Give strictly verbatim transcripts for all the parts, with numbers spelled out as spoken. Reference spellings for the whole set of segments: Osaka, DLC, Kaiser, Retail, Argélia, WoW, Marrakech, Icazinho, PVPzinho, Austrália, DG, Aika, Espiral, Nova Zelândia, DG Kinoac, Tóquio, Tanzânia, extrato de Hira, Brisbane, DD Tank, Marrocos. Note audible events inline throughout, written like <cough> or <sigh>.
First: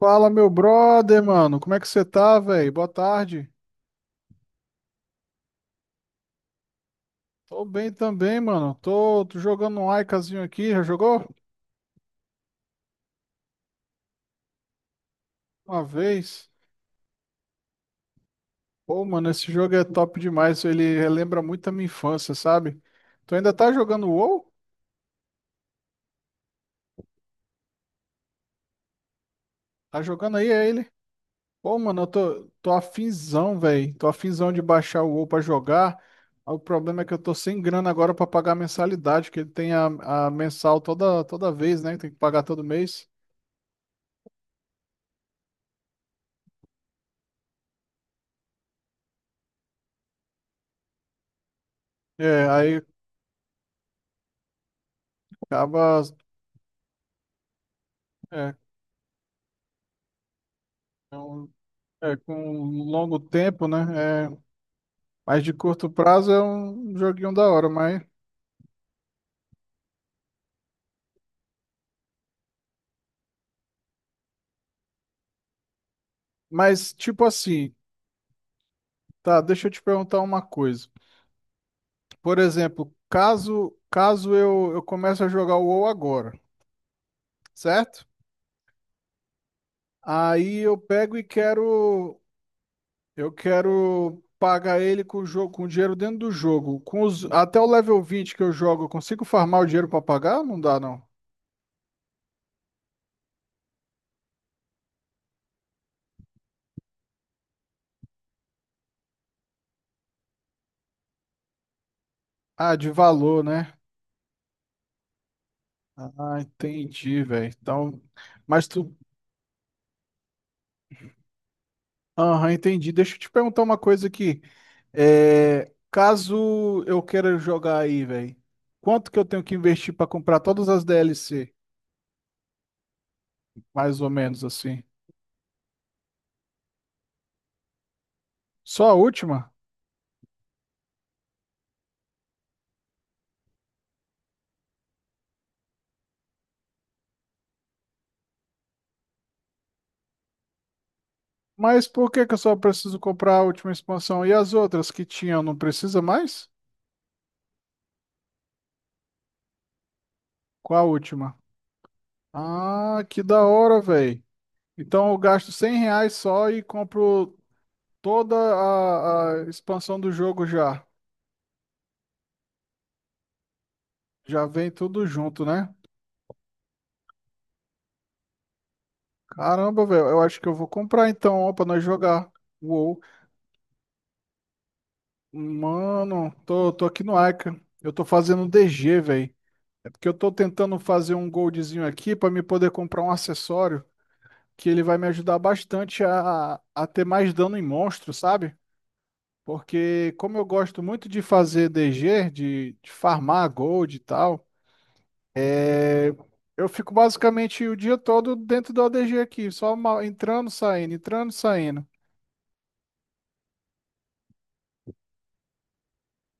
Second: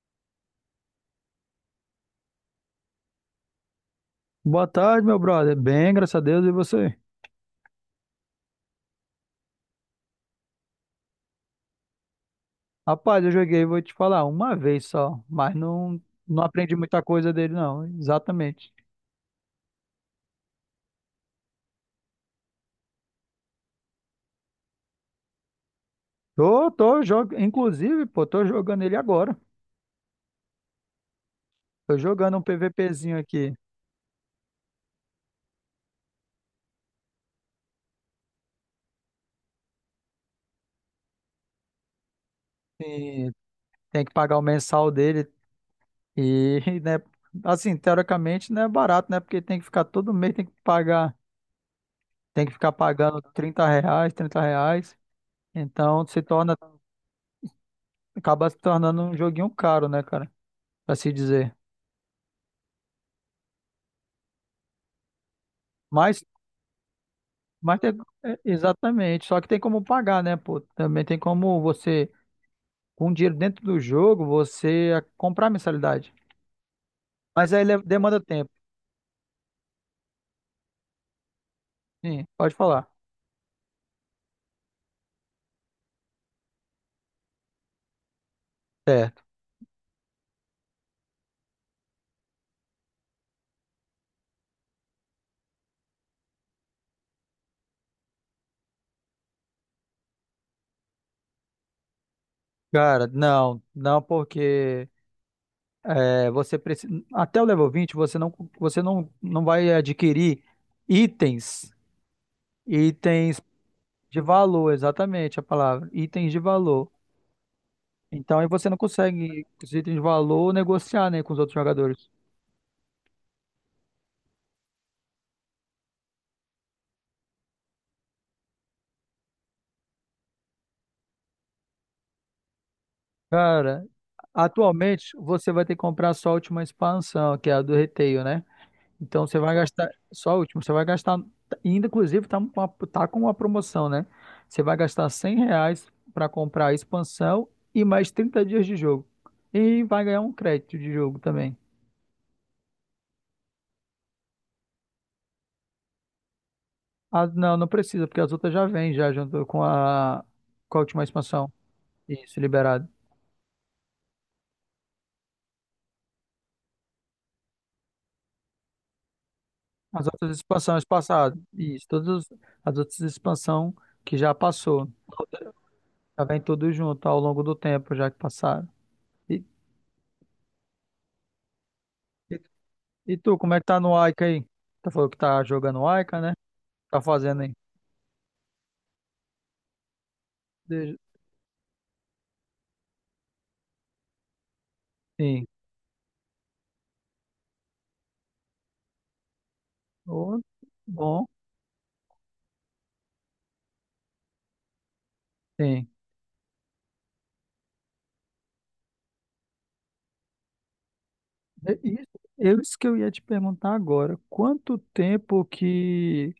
Fala, meu brother, mano. Como é que você tá, velho? Boa tarde. Boa tarde, meu brother. Bem, graças a Deus, e você? Tô bem também, mano. Tô, tô jogando um Icazinho aqui. Já jogou? Rapaz, eu joguei, vou te falar, uma vez só, mas Uma não, não vez. aprendi muita coisa dele, não, exatamente. Pô, mano, esse jogo é top demais. Ele relembra muito a minha infância, sabe? Tu ainda tá jogando WoW? Tô, tô, jogo, inclusive, pô, tô jogando ele agora. Tá jogando aí, é ele? Pô, Tô mano, eu jogando um tô, tô PVPzinho aqui. afinzão, velho. Tô afinzão de baixar o WoW pra jogar. O problema é que eu tô sem grana agora pra pagar a mensalidade, que ele tem a, a mensal toda, toda vez, né? Tem que pagar todo mês. E tem que pagar o mensal dele. E, <laughs> né, assim, teoricamente não é barato, né? Porque tem que ficar todo mês, tem que pagar, É, tem que ficar aí pagando trinta reais, trinta reais. acaba. Então se torna, acaba É, se tornando um joguinho caro, né, cara? Pra se então. dizer. É, com um longo tempo, né? É, mas de curto Mas prazo é um joguinho da hora, Mas tem, mas, é, exatamente, só que tem como pagar, né, pô? Também tem como você, com dinheiro dentro do jogo, você a- comprar a mensalidade. mas tipo Mas aí assim, le- demanda tempo. tá, deixa eu te perguntar uma coisa. Sim, Por pode falar. exemplo, caso caso eu, eu comece a jogar o WoW agora, certo? Certo. Aí eu pego e quero eu quero pagar ele com o jogo, com o dinheiro dentro do jogo. Com os, até o level vinte que eu jogo, eu consigo farmar o dinheiro pra pagar? Não dá, não. Cara, não, não porque é, você precisa, até o level vinte você não, você não, não vai adquirir itens, Ah, de itens valor, né? de valor, exatamente a palavra, itens de Ah, valor. entendi, velho. Então, Então aí mas você não tu consegue, com os itens de valor, negociar, né, com os outros jogadores. aham, entendi. Deixa eu te perguntar uma coisa aqui. É, caso eu queira jogar aí, velho, quanto que eu tenho que investir pra comprar todas as D L C? Cara, Mais ou menos assim. atualmente você vai ter que comprar só a última expansão, que é a do Retail, né? Só a Então você última? vai gastar só a última, você vai gastar, e ainda inclusive tá, com uma- tá com uma promoção, né? Você vai gastar cem reais para comprar a expansão e mais trinta dias de jogo. E vai ganhar um crédito de jogo também. Mas por que que eu só preciso comprar a última expansão? E as outras que tinham, não precisa mais? Ah, não, não precisa, porque as outras já vêm já junto com a, Qual com a a última última? expansão. Isso, liberado. Ah, que da hora, velho. Então eu gasto cem reais só e compro toda a, a expansão As do outras jogo expansões já. passadas. Isso, todas as outras expansões que já Já vem passou. tudo junto, né? Já vem tudo junto ao longo do tempo, já que passaram. E, Caramba, velho, eu acho que eu vou comprar então, ó, pra nós jogar. e, Uou. e tu, como é que tá no Aika aí? Tá falando que tá jogando Aika, Mano, né? tô, tô Tá aqui no fazendo aí? Ica. Eu tô fazendo D G, velho. É porque eu tô tentando De- fazer um goldzinho aqui pra me poder comprar um acessório que ele vai me ajudar Sim. bastante a, a ter mais dano em monstro, sabe? Porque como Ô, eu gosto muito de bom, fazer D G, de, de farmar gold e tal, sim. é, eu fico basicamente o dia todo dentro do A D G aqui, só ma- entrando, saindo, entrando, É saindo. Isso, é isso que eu ia te perguntar agora. Quanto tempo que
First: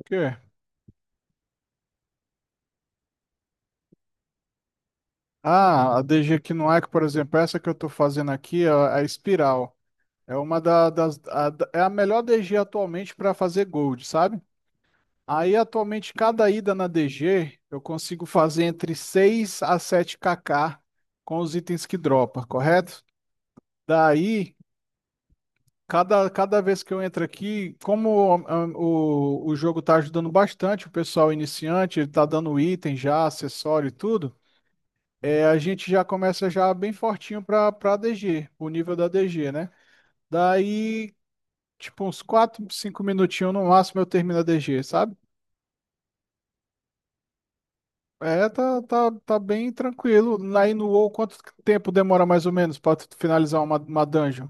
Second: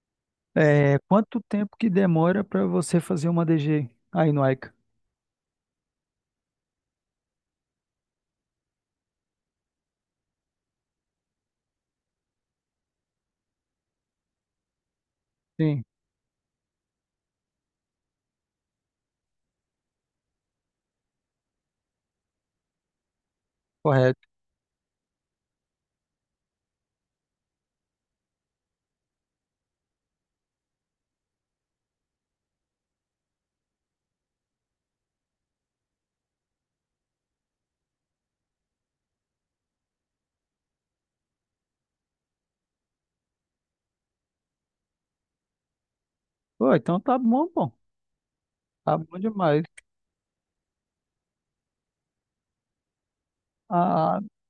O quê? é, quanto tempo que demora para você fazer uma D G aí no Aika? Ah, a D G Kinoac, por exemplo, essa que eu estou fazendo aqui, a, a Espiral, é uma da- das, a- da- é a melhor D G atualmente para fazer gold, sabe? Aí Sim, atualmente cada ida na D G eu consigo fazer entre seis a sete kk com os itens que dropa, correto? correto. Daí, cada, cada vez que eu entro aqui, como ah, o, o jogo está ajudando bastante o pessoal iniciante, ele tá dando item já, acessório e tudo. É, a gente já começa já bem fortinho para para D G, o nível da D G, né? Daí, tipo, uns quatro cinco minutinhos no máximo eu termino a D G, sabe? Pô, então tá bom, bom. É, tá, Tá tá, bom tá demais. bem tranquilo. Aí no WoW, quanto tempo demora mais ou menos para finalizar uma, uma A, dungeon?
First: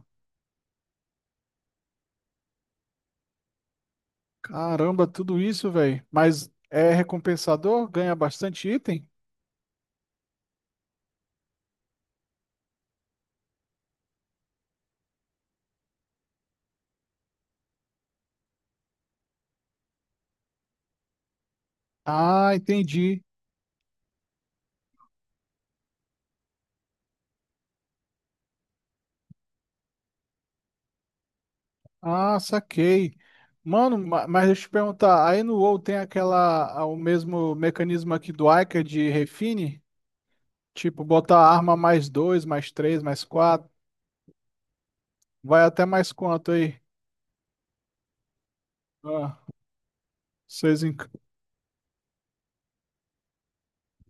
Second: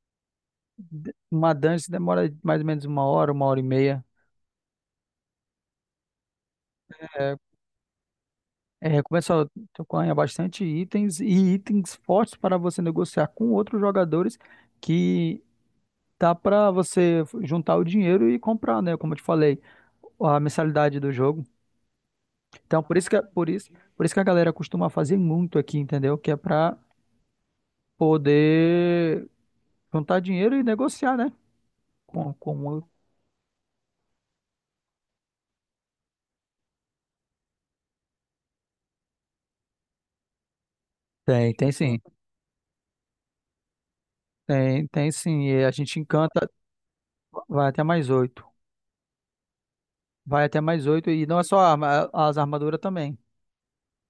uma dance demora mais ou menos uma hora, uma hora e meia. Caramba, tudo isso, velho. Mas é É, recompensador? Ganha bastante É, item? começa a tocar bastante itens e itens fortes para você negociar com outros jogadores que dá para você juntar o dinheiro e comprar, né? Como eu te falei, a mensalidade do jogo. Ah, Então, por isso que, entendi. por isso, por isso que a galera costuma fazer muito aqui, entendeu? Que é para poder juntar dinheiro e negociar, né? Com, Ah, com... saquei. Mano, ma- mas deixa eu te perguntar, aí no WoW tem aquela, a- o mesmo mecanismo aqui do Ica de refine? Tipo, botar Tem, tem arma sim. mais dois, mais três, mais quatro, Tem, tem sim. vai E a até gente mais encanta, quanto aí? vai até mais oito. Ah, Vai até seis mais em... ca- oito. E não é só arma, as armaduras também.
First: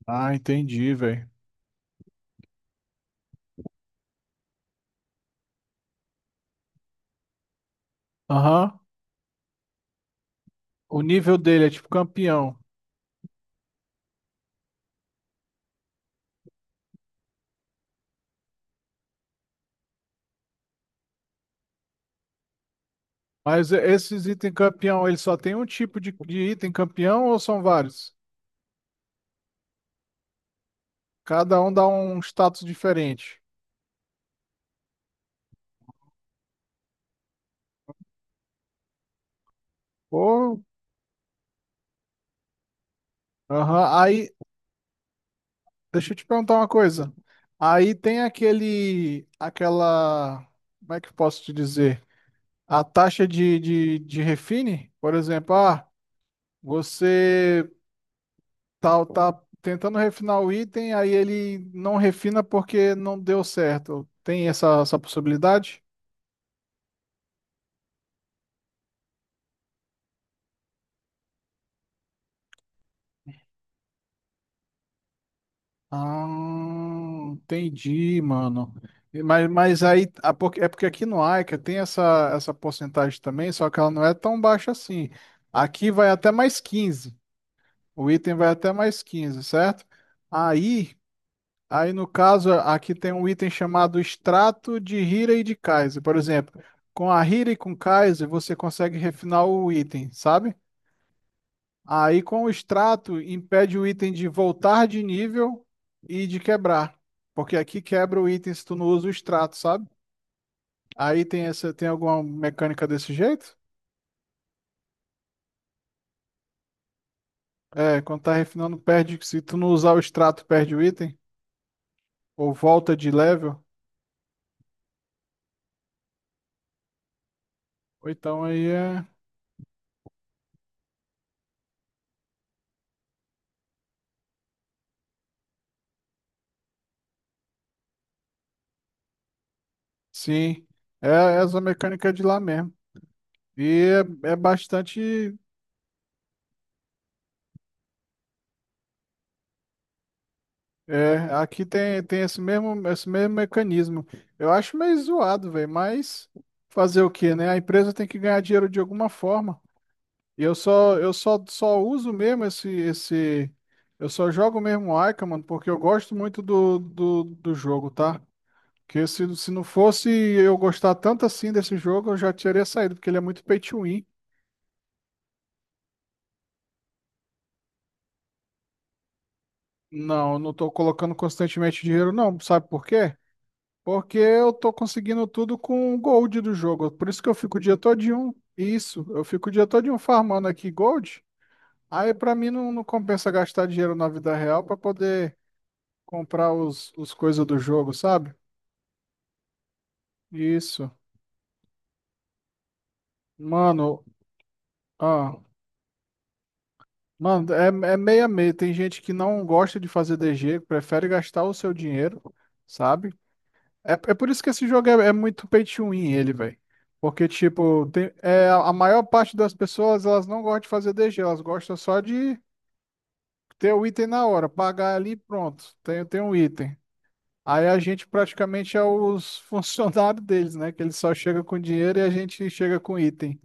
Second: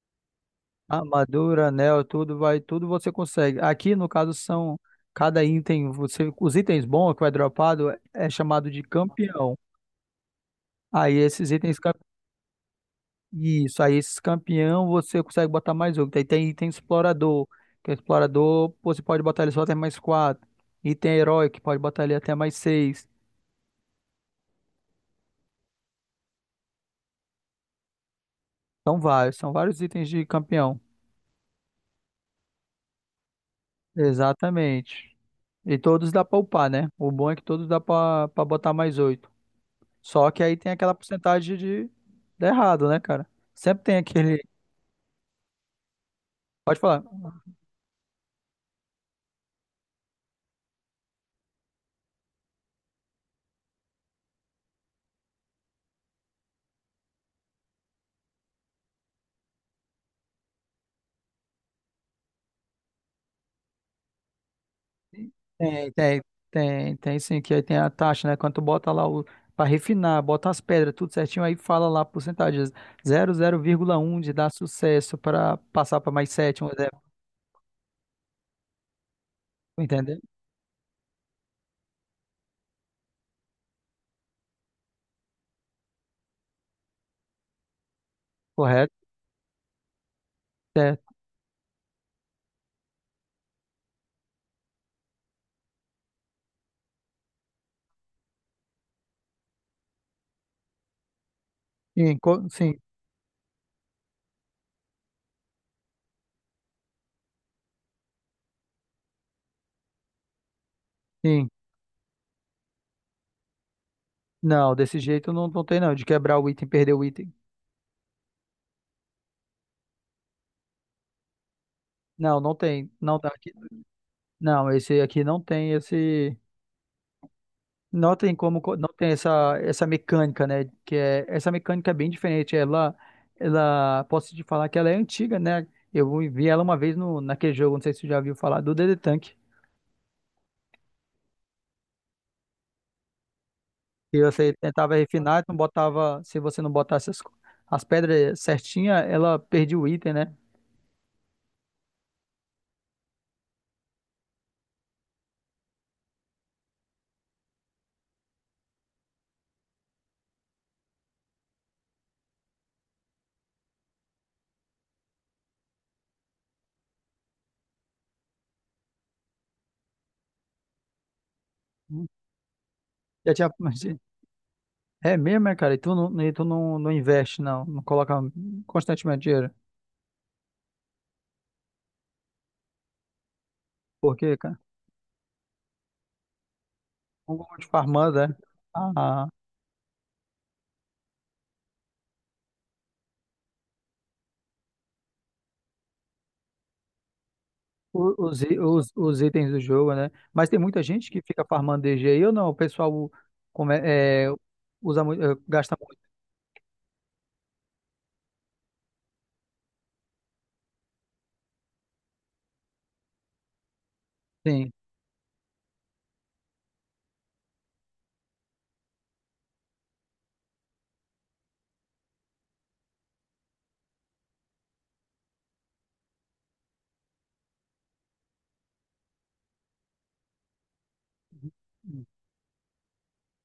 Ah, entendi, velho. Armadura, anel, tudo vai, tudo você consegue. Aqui, no caso, são cada item, você, os itens bons que vai dropado é chamado Aham, de campeão. o Aí nível esses dele é itens, tipo cam- campeão. isso, aí esses campeão você consegue botar mais outro. Aí tem item explorador, que o explorador você pode botar ele só até mais quatro. Item herói, que pode botar ele até mais seis. Mas e- esses itens campeão, ele só tem um tipo de, de item campeão ou são vários? São vários, são vários itens de campeão. Cada um dá um status diferente. Exatamente. E todos dá pra upar, né? O bom é que todos dá pra, pra botar mais oito. Só que aí Pô, tem aquela porcentagem de, de errado, né, cara? Sempre tem aham. aquele. Deixa eu te perguntar uma Pode falar. coisa. Aí tem aquele, aquela, como é que eu posso te dizer? A taxa de, de, de refine, por exemplo, ah, você tá, tá tentando refinar o item, aí ele não refina porque não deu certo. Tem essa, essa possibilidade? Tem, tem, tem, tem sim, que aí tem a taxa, né? Quando tu bota lá o. Pra refinar, bota as pedras, tudo certinho, aí fala lá a porcentagem. Zero vírgula um de dar sucesso para passar para mais sete, um Ah, exemplo. entendi, mano. E- Mas, mas aí, Entendeu? a por- é porque aqui no Aika tem essa, essa porcentagem também, só que ela não é tão baixa assim. Aqui vai até mais quinze. O item vai até Correto? mais quinze, certo? Aí, Certo. aí no caso, aqui tem um item chamado extrato de Hira e de Kaiser. Por exemplo, com a Hira e com Kaiser, você consegue refinar o item, sabe? Sim, Aí com co- o sim, extrato impede o item de voltar de nível e de quebrar. Porque aqui quebra o item se tu não usa o extrato, sabe? Aí tem sim. essa, tem alguma mecânica desse jeito? Não, desse jeito não, não tem, não. De quebrar o item, perder o item. É, quando tá refinando, perde. Se tu não usar o extrato, perde o item. Não, Ou não tem. volta de Não tá aqui. level. Não, esse aqui não tem esse. Ou Notem então como aí co- não é. tem essa, essa mecânica, né? Que é, essa mecânica é bem diferente. Ela, ela, posso te falar que ela é antiga, né? Eu vi ela uma vez no, naquele jogo, não sei se você já viu falar, do D D Tank. Sim, é é essa mecânica de lá mesmo. E E é, é você tentava bastante. refinar, não botava, se você não botasse as, as pedras certinha, ela perdia o item, né? É, aqui tem, tem esse mesmo, esse mesmo mecanismo. Eu acho meio zoado, velho, mas fazer o quê, né? A empresa tem que ganhar dinheiro de alguma forma. E eu só, eu só, só uso mesmo esse, esse. Eu só jogo mesmo o Ica, mano, porque eu gosto muito do, do, do jogo, tá? Porque se, se não fosse eu gostar tanto assim desse jogo, eu já teria saído, porque ele é Já muito tinha, pay to win. <laughs> é é mesmo, é, cara? E tu não, e tu não, não investe, não, não coloca constantemente dinheiro. Não, eu não tô colocando constantemente dinheiro, não. Sabe por quê? Por Porque quê, eu tô conseguindo tudo com o gold do jogo. Por isso que eu um fico gol o de dia farmando, todinho. né? Isso, eu Ah, fico o dia todinho farmando aqui gold. Aí pra mim não, não compensa gastar dinheiro na vida real pra poder comprar os, os coisas do jogo, o- sabe? os, i- os, os itens do jogo, né? Mas tem muita Isso. gente que fica farmando D G aí ou não? O pessoal como Mano, é, é, usa muito, é, ah, gasta muito, mano, é, é meio a meio. Tem gente que não gosta de fazer D G, prefere gastar o seu dinheiro, sabe? É, é por isso que esse sim. jogo é, é muito pay to win, ele, velho. Porque, tipo, tem, é, a a maior parte das pessoas, elas não gostam de fazer D G, elas gostam só de ter o item na hora, pagar ali, e pronto, tem, tem um item. Aí a gente praticamente é os <laughs> funcionários deles, né? Que eles só chegam com dinheiro e a gente chega com item.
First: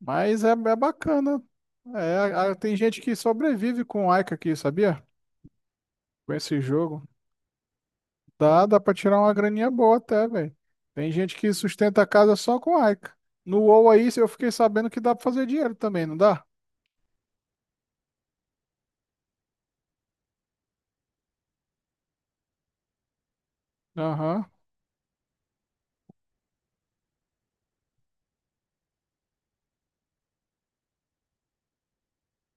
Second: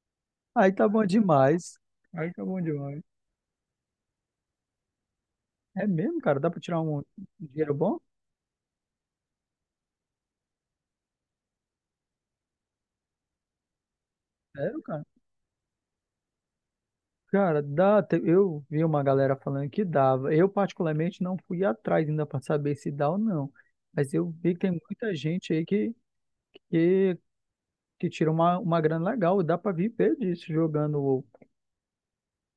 Mas é, Aí é tá bom bacana. demais. É, Aí tá a- a- bom tem gente demais. que sobrevive com Ica aqui, sabia? É mesmo, Com cara? Dá pra esse tirar um um jogo. dinheiro bom? Dá, dá pra tirar uma graninha boa até, velho. Tem gente que sustenta a casa só com aica. No WoW aí, eu fiquei Sério, sabendo que cara? dá pra fazer dinheiro também, não dá? Cara, dá. te- Eu vi uma galera falando que dava. Eu, particularmente, não fui atrás ainda para saber se dá ou não. Mas eu Aham. vi que tem muita gente aí que que, que tira uma, uma grana legal, dá para viver disso jogando WoW.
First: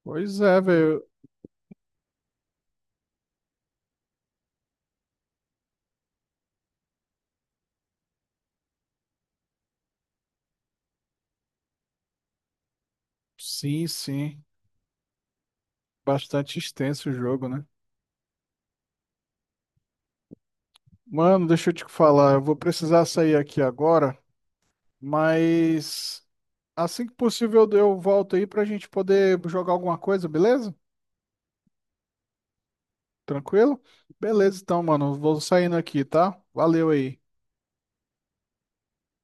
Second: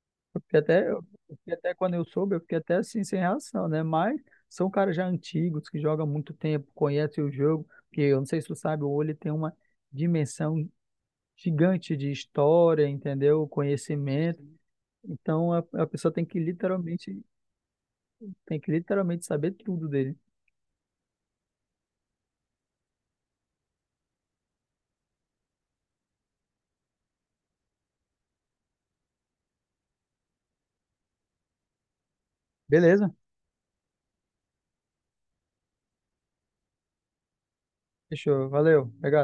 Pois Eu fiquei é, até, velho. eu fiquei até Quando eu soube, eu fiquei até assim sem reação, né? Mas são caras já antigos que jogam há muito tempo, conhecem o jogo, que eu não sei se tu sabe, o WoW ele tem uma dimensão gigante de história, entendeu? Sim, Conhecimento. sim. Então a, a pessoa tem que Bastante extenso o literalmente jogo, né? tem que literalmente saber tudo dele. Mano, deixa eu te falar. Eu vou precisar sair aqui agora, mas assim que possível eu eu volto aí pra gente poder jogar alguma coisa, beleza? Beleza? Tranquilo? Beleza, então, mano. Vou saindo aqui, tá? Valeu aí. Fechou, valeu. Legal.